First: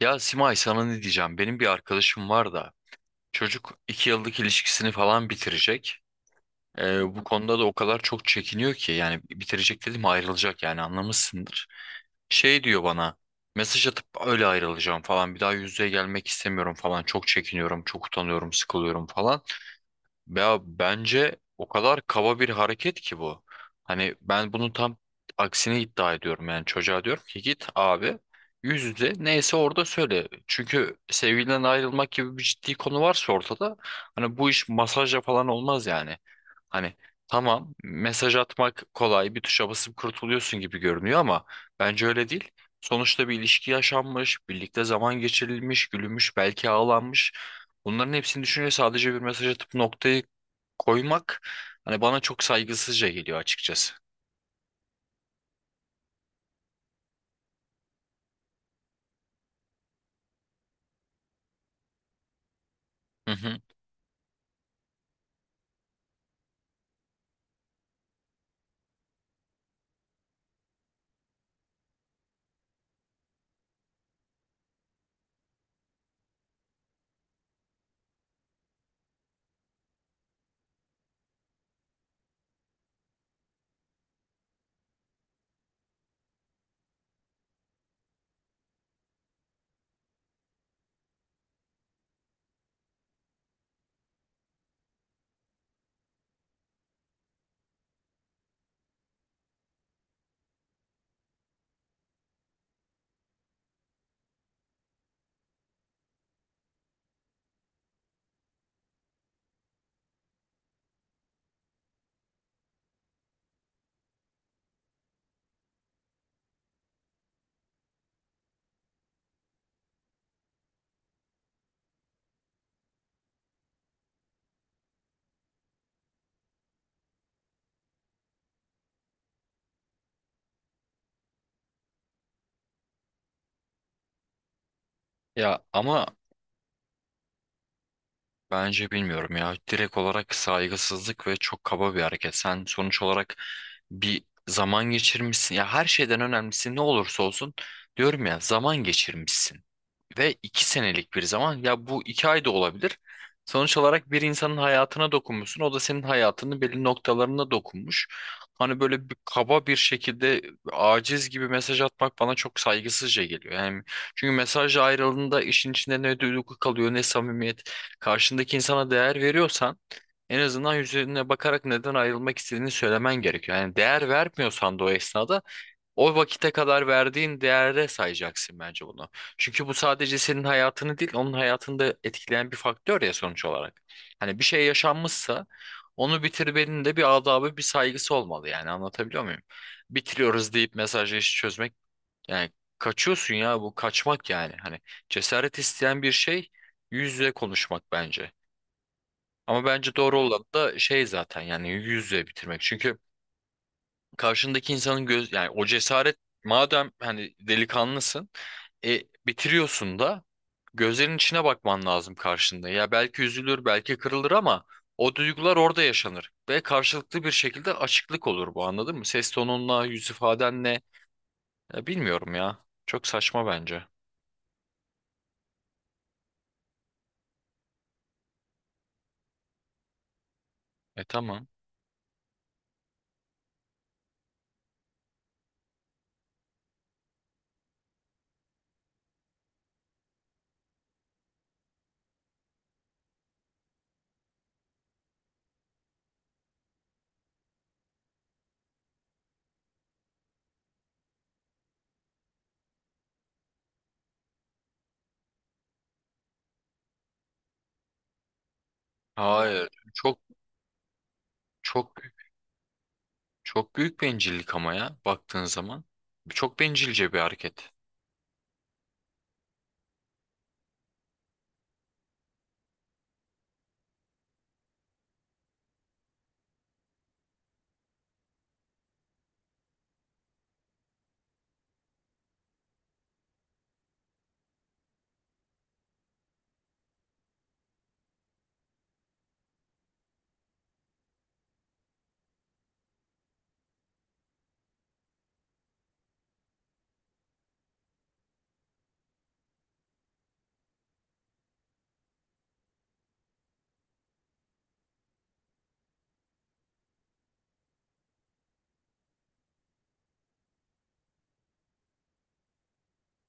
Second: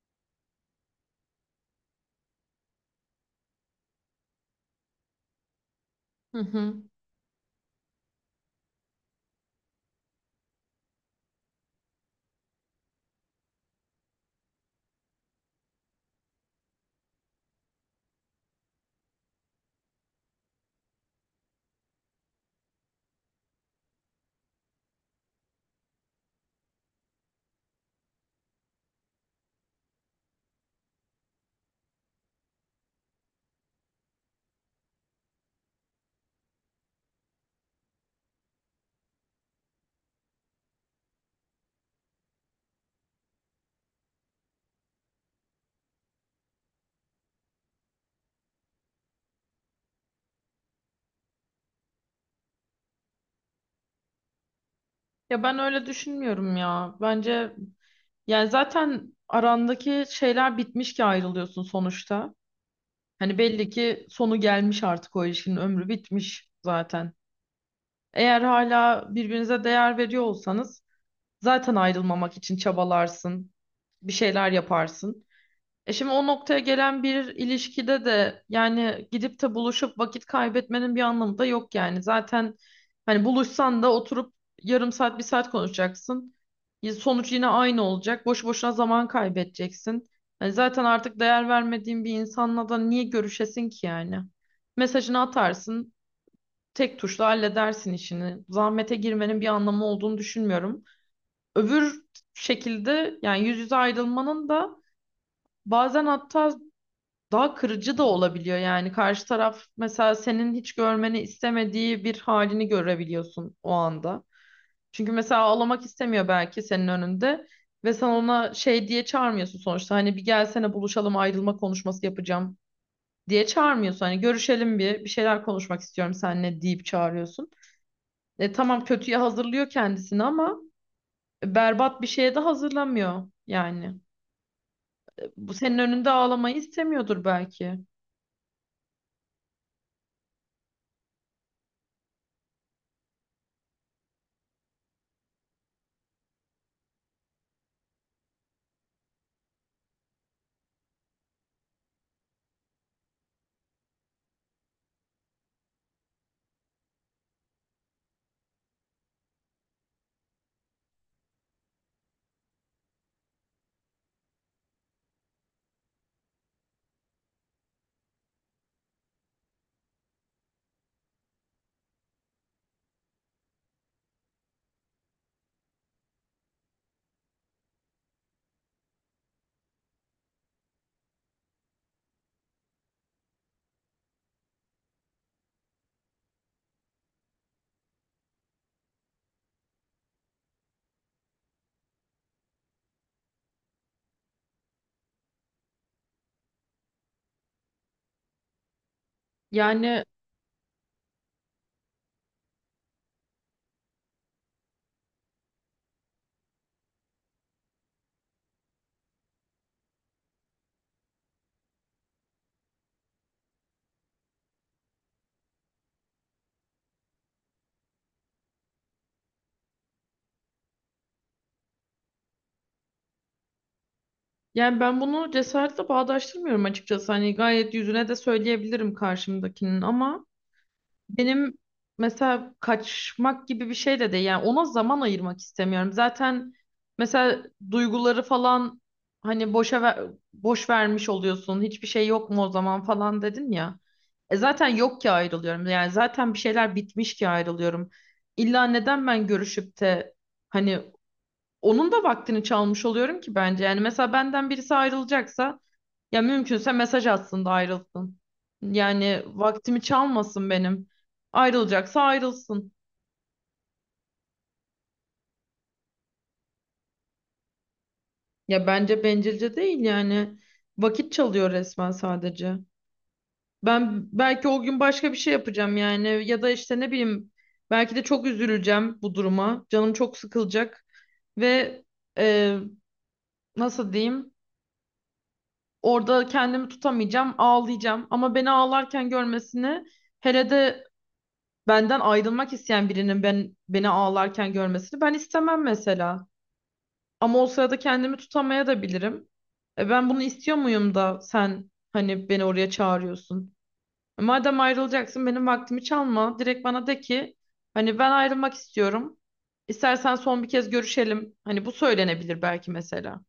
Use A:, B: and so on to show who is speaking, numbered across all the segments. A: Ya Simay sana ne diyeceğim? Benim bir arkadaşım var da çocuk iki yıllık ilişkisini falan bitirecek.
B: Hı hı.
A: Bu konuda da o kadar çok çekiniyor ki yani bitirecek dedim ayrılacak yani anlamışsındır. Şey diyor bana, mesaj atıp öyle ayrılacağım falan, bir daha yüz yüze gelmek istemiyorum falan, çok çekiniyorum, çok utanıyorum, sıkılıyorum falan. Ya bence o kadar kaba bir hareket ki bu. Hani ben bunun tam aksini iddia ediyorum. Yani çocuğa diyorum ki git abi, yüz yüze neyse orada söyle. Çünkü sevgiliden ayrılmak gibi bir ciddi konu varsa ortada, hani bu iş masajla falan olmaz yani. Hani tamam, mesaj atmak kolay, bir tuşa basıp kurtuluyorsun gibi görünüyor ama bence öyle değil. Sonuçta bir ilişki yaşanmış, birlikte zaman geçirilmiş, gülünmüş, belki ağlanmış. Bunların hepsini düşünce sadece bir mesaj atıp noktayı koymak, hani bana çok saygısızca geliyor açıkçası.
B: Ya ben öyle düşünmüyorum ya. Bence yani zaten arandaki şeyler bitmiş ki ayrılıyorsun sonuçta.
A: Hı
B: Hani
A: hı.
B: belli ki sonu gelmiş, artık o ilişkinin ömrü bitmiş zaten. Eğer hala birbirinize değer veriyor olsanız zaten ayrılmamak için çabalarsın, bir şeyler yaparsın. E şimdi o noktaya gelen bir ilişkide de yani gidip de buluşup vakit kaybetmenin bir anlamı da yok yani. Zaten hani buluşsan da oturup yarım saat, bir saat konuşacaksın. Sonuç yine aynı olacak. Boş boşuna zaman kaybedeceksin. Hani zaten artık değer vermediğin bir insanla da niye görüşesin ki yani? Mesajını atarsın, tek tuşla halledersin işini. Zahmete girmenin bir anlamı olduğunu düşünmüyorum. Öbür şekilde, yani yüz yüze ayrılmanın da bazen hatta daha kırıcı da olabiliyor yani. Karşı taraf mesela senin hiç görmeni istemediği bir halini görebiliyorsun o anda. Çünkü mesela ağlamak istemiyor belki senin önünde ve sen ona şey diye çağırmıyorsun sonuçta. Hani bir gelsene buluşalım, ayrılma konuşması yapacağım diye çağırmıyorsun. Hani görüşelim, bir şeyler konuşmak istiyorum seninle deyip çağırıyorsun. E tamam, kötüye hazırlıyor kendisini ama berbat bir şeye de hazırlamıyor yani. Bu
A: Ya
B: senin önünde
A: ama
B: ağlamayı istemiyordur belki.
A: bence bilmiyorum ya, direkt olarak saygısızlık ve çok kaba bir hareket. Sen sonuç olarak bir zaman geçirmişsin. Ya her şeyden önemlisi, ne olursa olsun diyorum ya, zaman geçirmişsin ve iki senelik bir zaman, ya bu iki ay da olabilir. Sonuç olarak bir insanın hayatına dokunmuşsun. O da senin hayatının belli noktalarına dokunmuş. Hani böyle bir kaba bir şekilde aciz gibi mesaj atmak bana çok saygısızca geliyor. Yani çünkü mesaj ayrılığında işin içinde ne duygu kalıyor ne samimiyet. Karşındaki insana değer veriyorsan en azından yüzüne bakarak neden ayrılmak istediğini söylemen gerekiyor. Yani değer vermiyorsan da o esnada o vakite kadar verdiğin değere sayacaksın bence bunu. Çünkü bu sadece senin hayatını değil, onun hayatını da etkileyen bir faktör ya sonuç olarak. Hani bir şey yaşanmışsa onu bitirmenin de bir adabı, bir saygısı olmalı, yani anlatabiliyor muyum? Bitiriyoruz deyip mesajla işi çözmek, yani kaçıyorsun ya, bu kaçmak yani. Hani cesaret isteyen bir şey yüz yüze konuşmak bence. Ama bence
B: Yani
A: doğru olan da şey zaten, yani yüz yüze bitirmek. Çünkü karşındaki insanın göz, yani o cesaret, madem hani delikanlısın, e, bitiriyorsun da gözlerin içine bakman lazım karşında. Ya belki üzülür, belki kırılır ama o duygular orada yaşanır ve karşılıklı bir şekilde açıklık olur bu, anladın mı? Ses tonunla, yüz ifadenle. Ya bilmiyorum ya. Çok saçma bence.
B: Yani ben bunu cesaretle bağdaştırmıyorum açıkçası. Hani gayet yüzüne de söyleyebilirim karşımdakinin ama
A: E tamam.
B: benim mesela kaçmak gibi bir şey de değil. Yani ona zaman ayırmak istemiyorum. Zaten mesela duyguları falan hani boş vermiş oluyorsun. Hiçbir şey yok mu o zaman falan dedin ya. E zaten yok ki ayrılıyorum. Yani zaten bir şeyler bitmiş ki ayrılıyorum. İlla neden ben görüşüp de hani onun da vaktini çalmış oluyorum ki bence. Yani mesela benden birisi ayrılacaksa ya mümkünse mesaj atsın da ayrılsın. Yani
A: Hayır.
B: vaktimi
A: Çok
B: çalmasın benim.
A: çok
B: Ayrılacaksa ayrılsın.
A: çok büyük bencillik ama ya baktığın zaman. Çok bencilce bir hareket.
B: Ya bence bencilce değil yani. Vakit çalıyor resmen sadece. Ben belki o gün başka bir şey yapacağım yani, ya da işte ne bileyim, belki de çok üzüleceğim bu duruma. Canım çok sıkılacak ve e, nasıl diyeyim? Orada kendimi tutamayacağım, ağlayacağım. Ama beni ağlarken görmesini, hele de benden ayrılmak isteyen birinin ben beni ağlarken görmesini ben istemem mesela. Ama o sırada kendimi tutamaya da bilirim. E ben bunu istiyor muyum da sen hani beni oraya çağırıyorsun? Madem ayrılacaksın benim vaktimi çalma. Direkt bana de ki hani ben ayrılmak istiyorum. İstersen son bir kez görüşelim. Hani bu söylenebilir belki mesela.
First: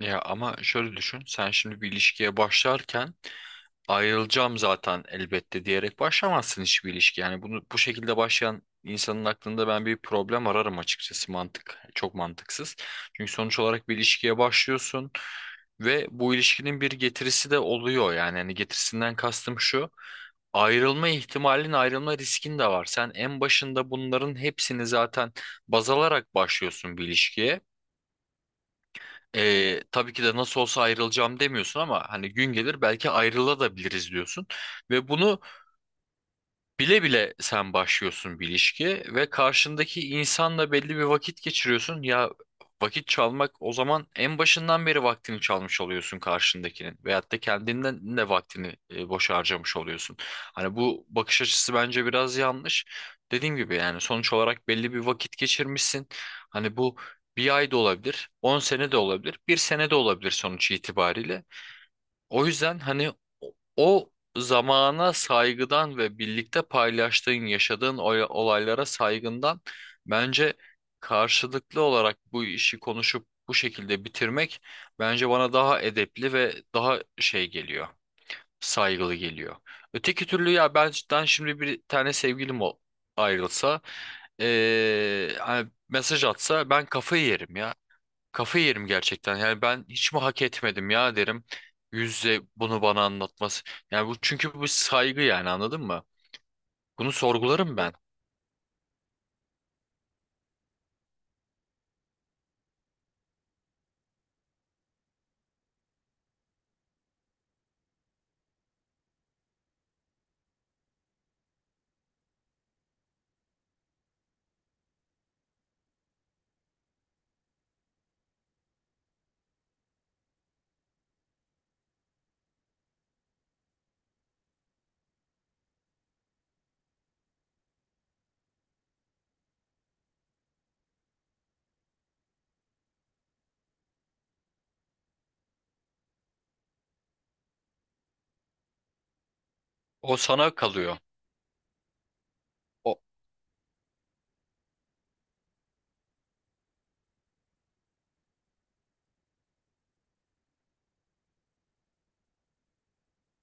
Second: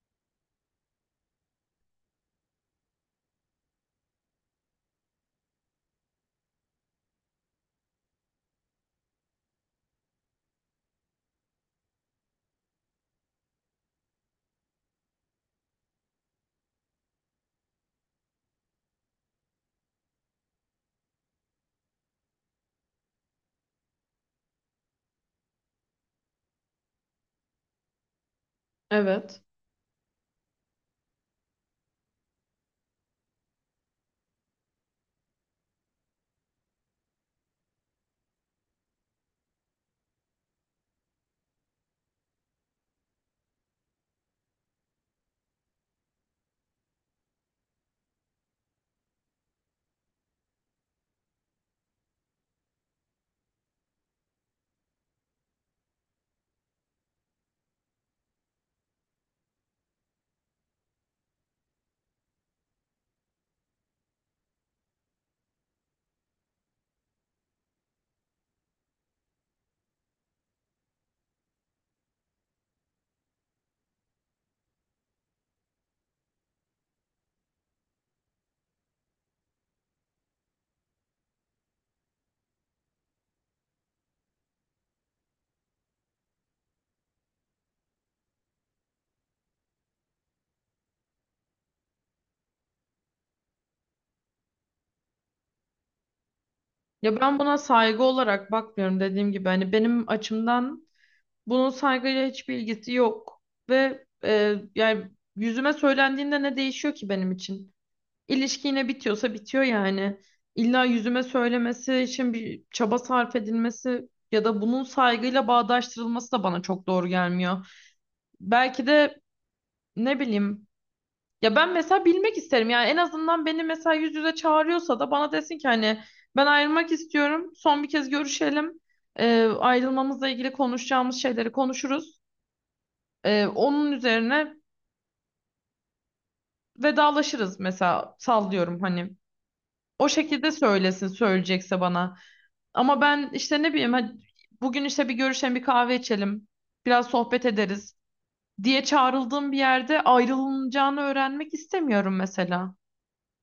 A: Ya ama şöyle düşün. Sen şimdi bir ilişkiye başlarken ayrılacağım zaten elbette diyerek başlamazsın hiçbir ilişki. Yani bunu bu şekilde başlayan insanın aklında ben bir problem ararım açıkçası. Mantık çok mantıksız. Çünkü sonuç olarak bir ilişkiye başlıyorsun ve bu ilişkinin bir getirisi de oluyor. Yani hani getirisinden kastım şu. Ayrılma ihtimalin, ayrılma riskin de var. Sen en başında bunların hepsini zaten baz alarak başlıyorsun bir ilişkiye.
B: Evet.
A: Tabii ki de nasıl olsa ayrılacağım demiyorsun ama hani gün gelir belki ayrılabiliriz diyorsun. Ve bunu, bile bile sen başlıyorsun bir ilişki ve karşındaki insanla belli bir vakit geçiriyorsun. Ya vakit çalmak, o zaman en başından beri vaktini çalmış oluyorsun karşındakinin veyahut da kendinden de vaktini boş harcamış oluyorsun. Hani bu bakış açısı bence biraz yanlış. Dediğim gibi yani sonuç olarak belli bir vakit geçirmişsin. Hani bu bir ay da olabilir, 10 sene de olabilir, bir sene de olabilir sonuç itibariyle. O yüzden hani o zamana saygıdan ve birlikte paylaştığın, yaşadığın olaylara saygından bence karşılıklı olarak bu işi konuşup bu şekilde bitirmek, bence bana daha edepli ve daha şey geliyor, saygılı geliyor. Öteki türlü ya benden şimdi bir tane sevgilim ayrılsa, hani mesaj atsa ben kafayı yerim ya. Kafayı yerim gerçekten. Yani ben hiç mi hak etmedim ya derim. Yüzle bunu bana anlatması. Yani bu, çünkü bu saygı, yani anladın mı? Bunu
B: Ya ben buna
A: sorgularım ben.
B: saygı olarak bakmıyorum dediğim gibi. Hani benim açımdan bunun saygıyla hiçbir ilgisi yok. Ve yani yüzüme söylendiğinde ne değişiyor ki benim için? İlişki yine bitiyorsa bitiyor yani. İlla yüzüme söylemesi için bir çaba sarf edilmesi ya da bunun saygıyla bağdaştırılması da bana çok doğru gelmiyor. Belki de ne bileyim, ya ben mesela bilmek isterim yani. En azından beni mesela yüz yüze çağırıyorsa da bana desin ki hani ben ayrılmak istiyorum, son bir kez görüşelim. Ayrılmamızla ilgili konuşacağımız şeyleri konuşuruz, onun üzerine vedalaşırız mesela. Sallıyorum hani, o
A: O
B: şekilde
A: sana kalıyor.
B: söylesin söyleyecekse bana.
A: O
B: Ama ben işte ne bileyim, hadi bugün işte bir görüşelim, bir kahve içelim. Biraz sohbet ederiz diye çağrıldığım bir yerde ayrılacağını öğrenmek istemiyorum mesela.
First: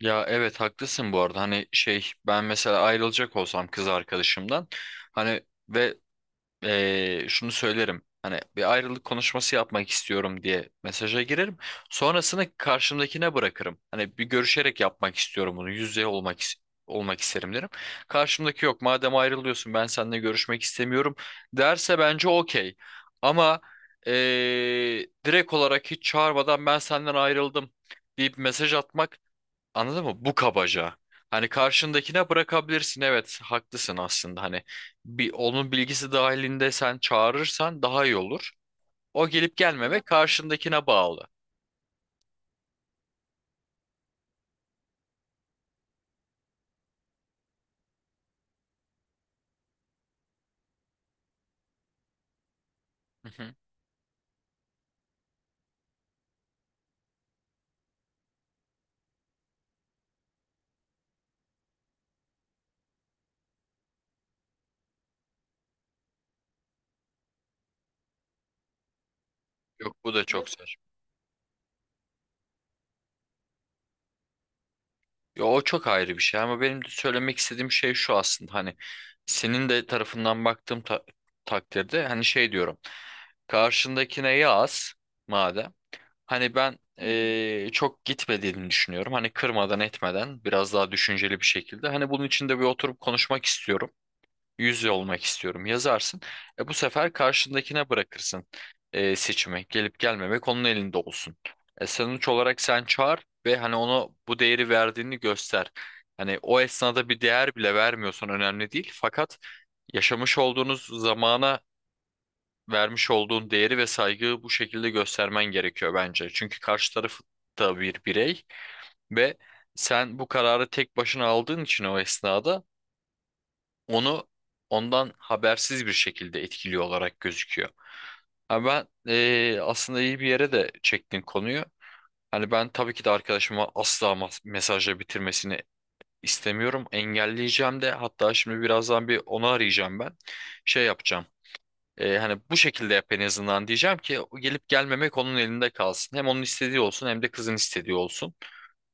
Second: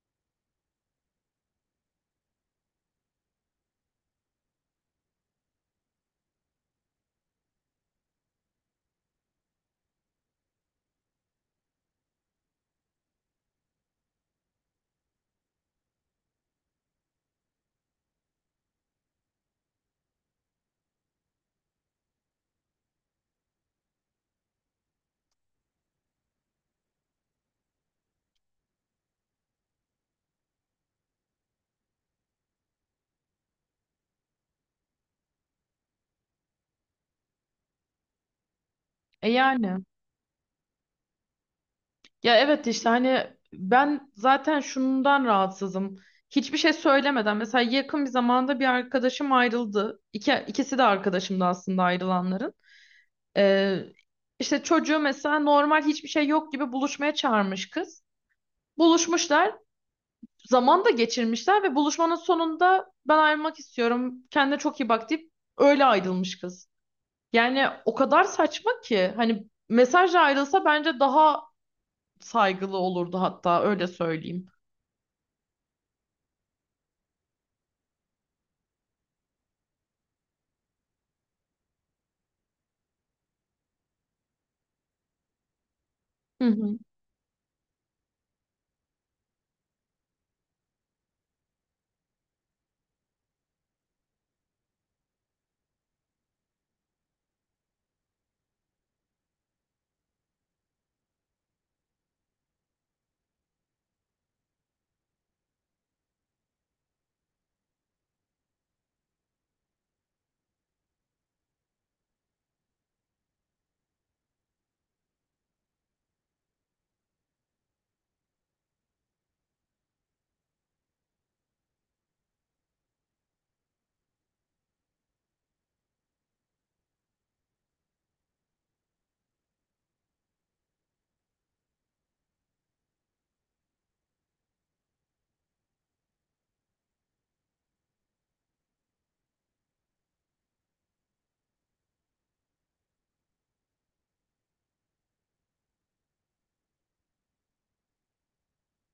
A: ya evet haklısın bu arada. Hani şey, ben mesela ayrılacak olsam kız arkadaşımdan, hani ve şunu söylerim. Hani bir ayrılık konuşması yapmak istiyorum diye mesaja girerim. Sonrasını karşımdakine bırakırım. Hani bir görüşerek yapmak istiyorum bunu. Yüz yüze olmak isterim derim. Karşımdaki yok, madem ayrılıyorsun ben seninle görüşmek istemiyorum derse bence okey. Ama direkt olarak hiç çağırmadan ben senden ayrıldım deyip mesaj atmak, anladın mı? Bu kabaca. Hani karşındakine bırakabilirsin. Evet, haklısın aslında. Hani bir, onun bilgisi dahilinde sen çağırırsan daha iyi olur. O
B: E
A: gelip
B: yani.
A: gelmeme karşındakine bağlı.
B: Ya evet, işte hani ben zaten şundan rahatsızım. Hiçbir şey söylemeden mesela yakın bir zamanda bir arkadaşım ayrıldı. İkisi de arkadaşımdı aslında ayrılanların.
A: Hı hı.
B: Ee, işte çocuğu mesela normal, hiçbir şey yok gibi buluşmaya çağırmış kız. Buluşmuşlar, zaman da geçirmişler ve buluşmanın sonunda ben ayrılmak istiyorum, kendine çok iyi bak deyip öyle ayrılmış kız. Yani o kadar saçma ki hani
A: Yok bu
B: mesajla
A: da çok. Yok,
B: ayrılsa
A: saçma.
B: bence daha saygılı olurdu, hatta öyle söyleyeyim.
A: Yo, o çok ayrı bir şey ama benim de söylemek istediğim şey şu aslında, hani senin de tarafından baktığım takdirde hani şey diyorum. Karşındakine yaz madem.
B: Hı
A: Hani
B: hı.
A: ben çok gitmediğini düşünüyorum. Hani kırmadan etmeden biraz daha düşünceli bir şekilde. Hani bunun için de bir oturup konuşmak istiyorum. Yüz yüze olmak istiyorum. Yazarsın. E, bu sefer karşındakine bırakırsın seçimi. Gelip gelmemek onun elinde olsun. E, sonuç olarak sen çağır ve hani ona bu değeri verdiğini göster. Hani o esnada bir değer bile vermiyorsan önemli değil. Fakat yaşamış olduğunuz zamana vermiş olduğun değeri ve saygıyı bu şekilde göstermen gerekiyor bence. Çünkü karşı taraf da bir birey ve sen bu kararı tek başına aldığın için o esnada onu, ondan habersiz bir şekilde etkili olarak gözüküyor. Ha ben aslında iyi bir yere de çektin konuyu. Hani ben tabii ki de arkadaşıma asla mesajla bitirmesini istemiyorum. Engelleyeceğim de, hatta şimdi birazdan bir onu arayacağım ben. Şey yapacağım. Hani bu şekilde yap en azından diyeceğim ki o gelip gelmemek onun elinde kalsın. Hem onun istediği olsun hem de kızın istediği olsun.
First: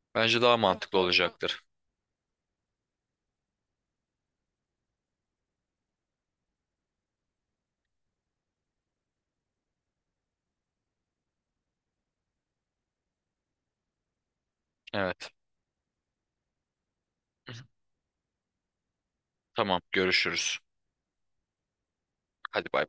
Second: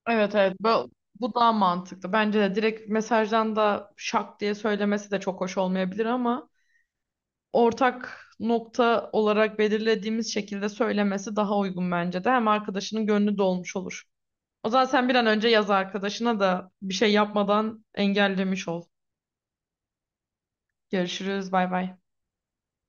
B: Evet,
A: Bence
B: evet,
A: daha
B: bu,
A: mantıklı
B: bu daha
A: olacaktır.
B: mantıklı. Bence de direkt mesajdan da şak diye söylemesi de çok hoş olmayabilir ama ortak nokta olarak belirlediğimiz şekilde söylemesi daha uygun bence de. Hem arkadaşının gönlü dolmuş olur. O zaman sen bir an
A: Evet.
B: önce yaz arkadaşına da bir şey yapmadan engellemiş ol.
A: Tamam, görüşürüz.
B: Görüşürüz. Bay bay.
A: Hadi bay.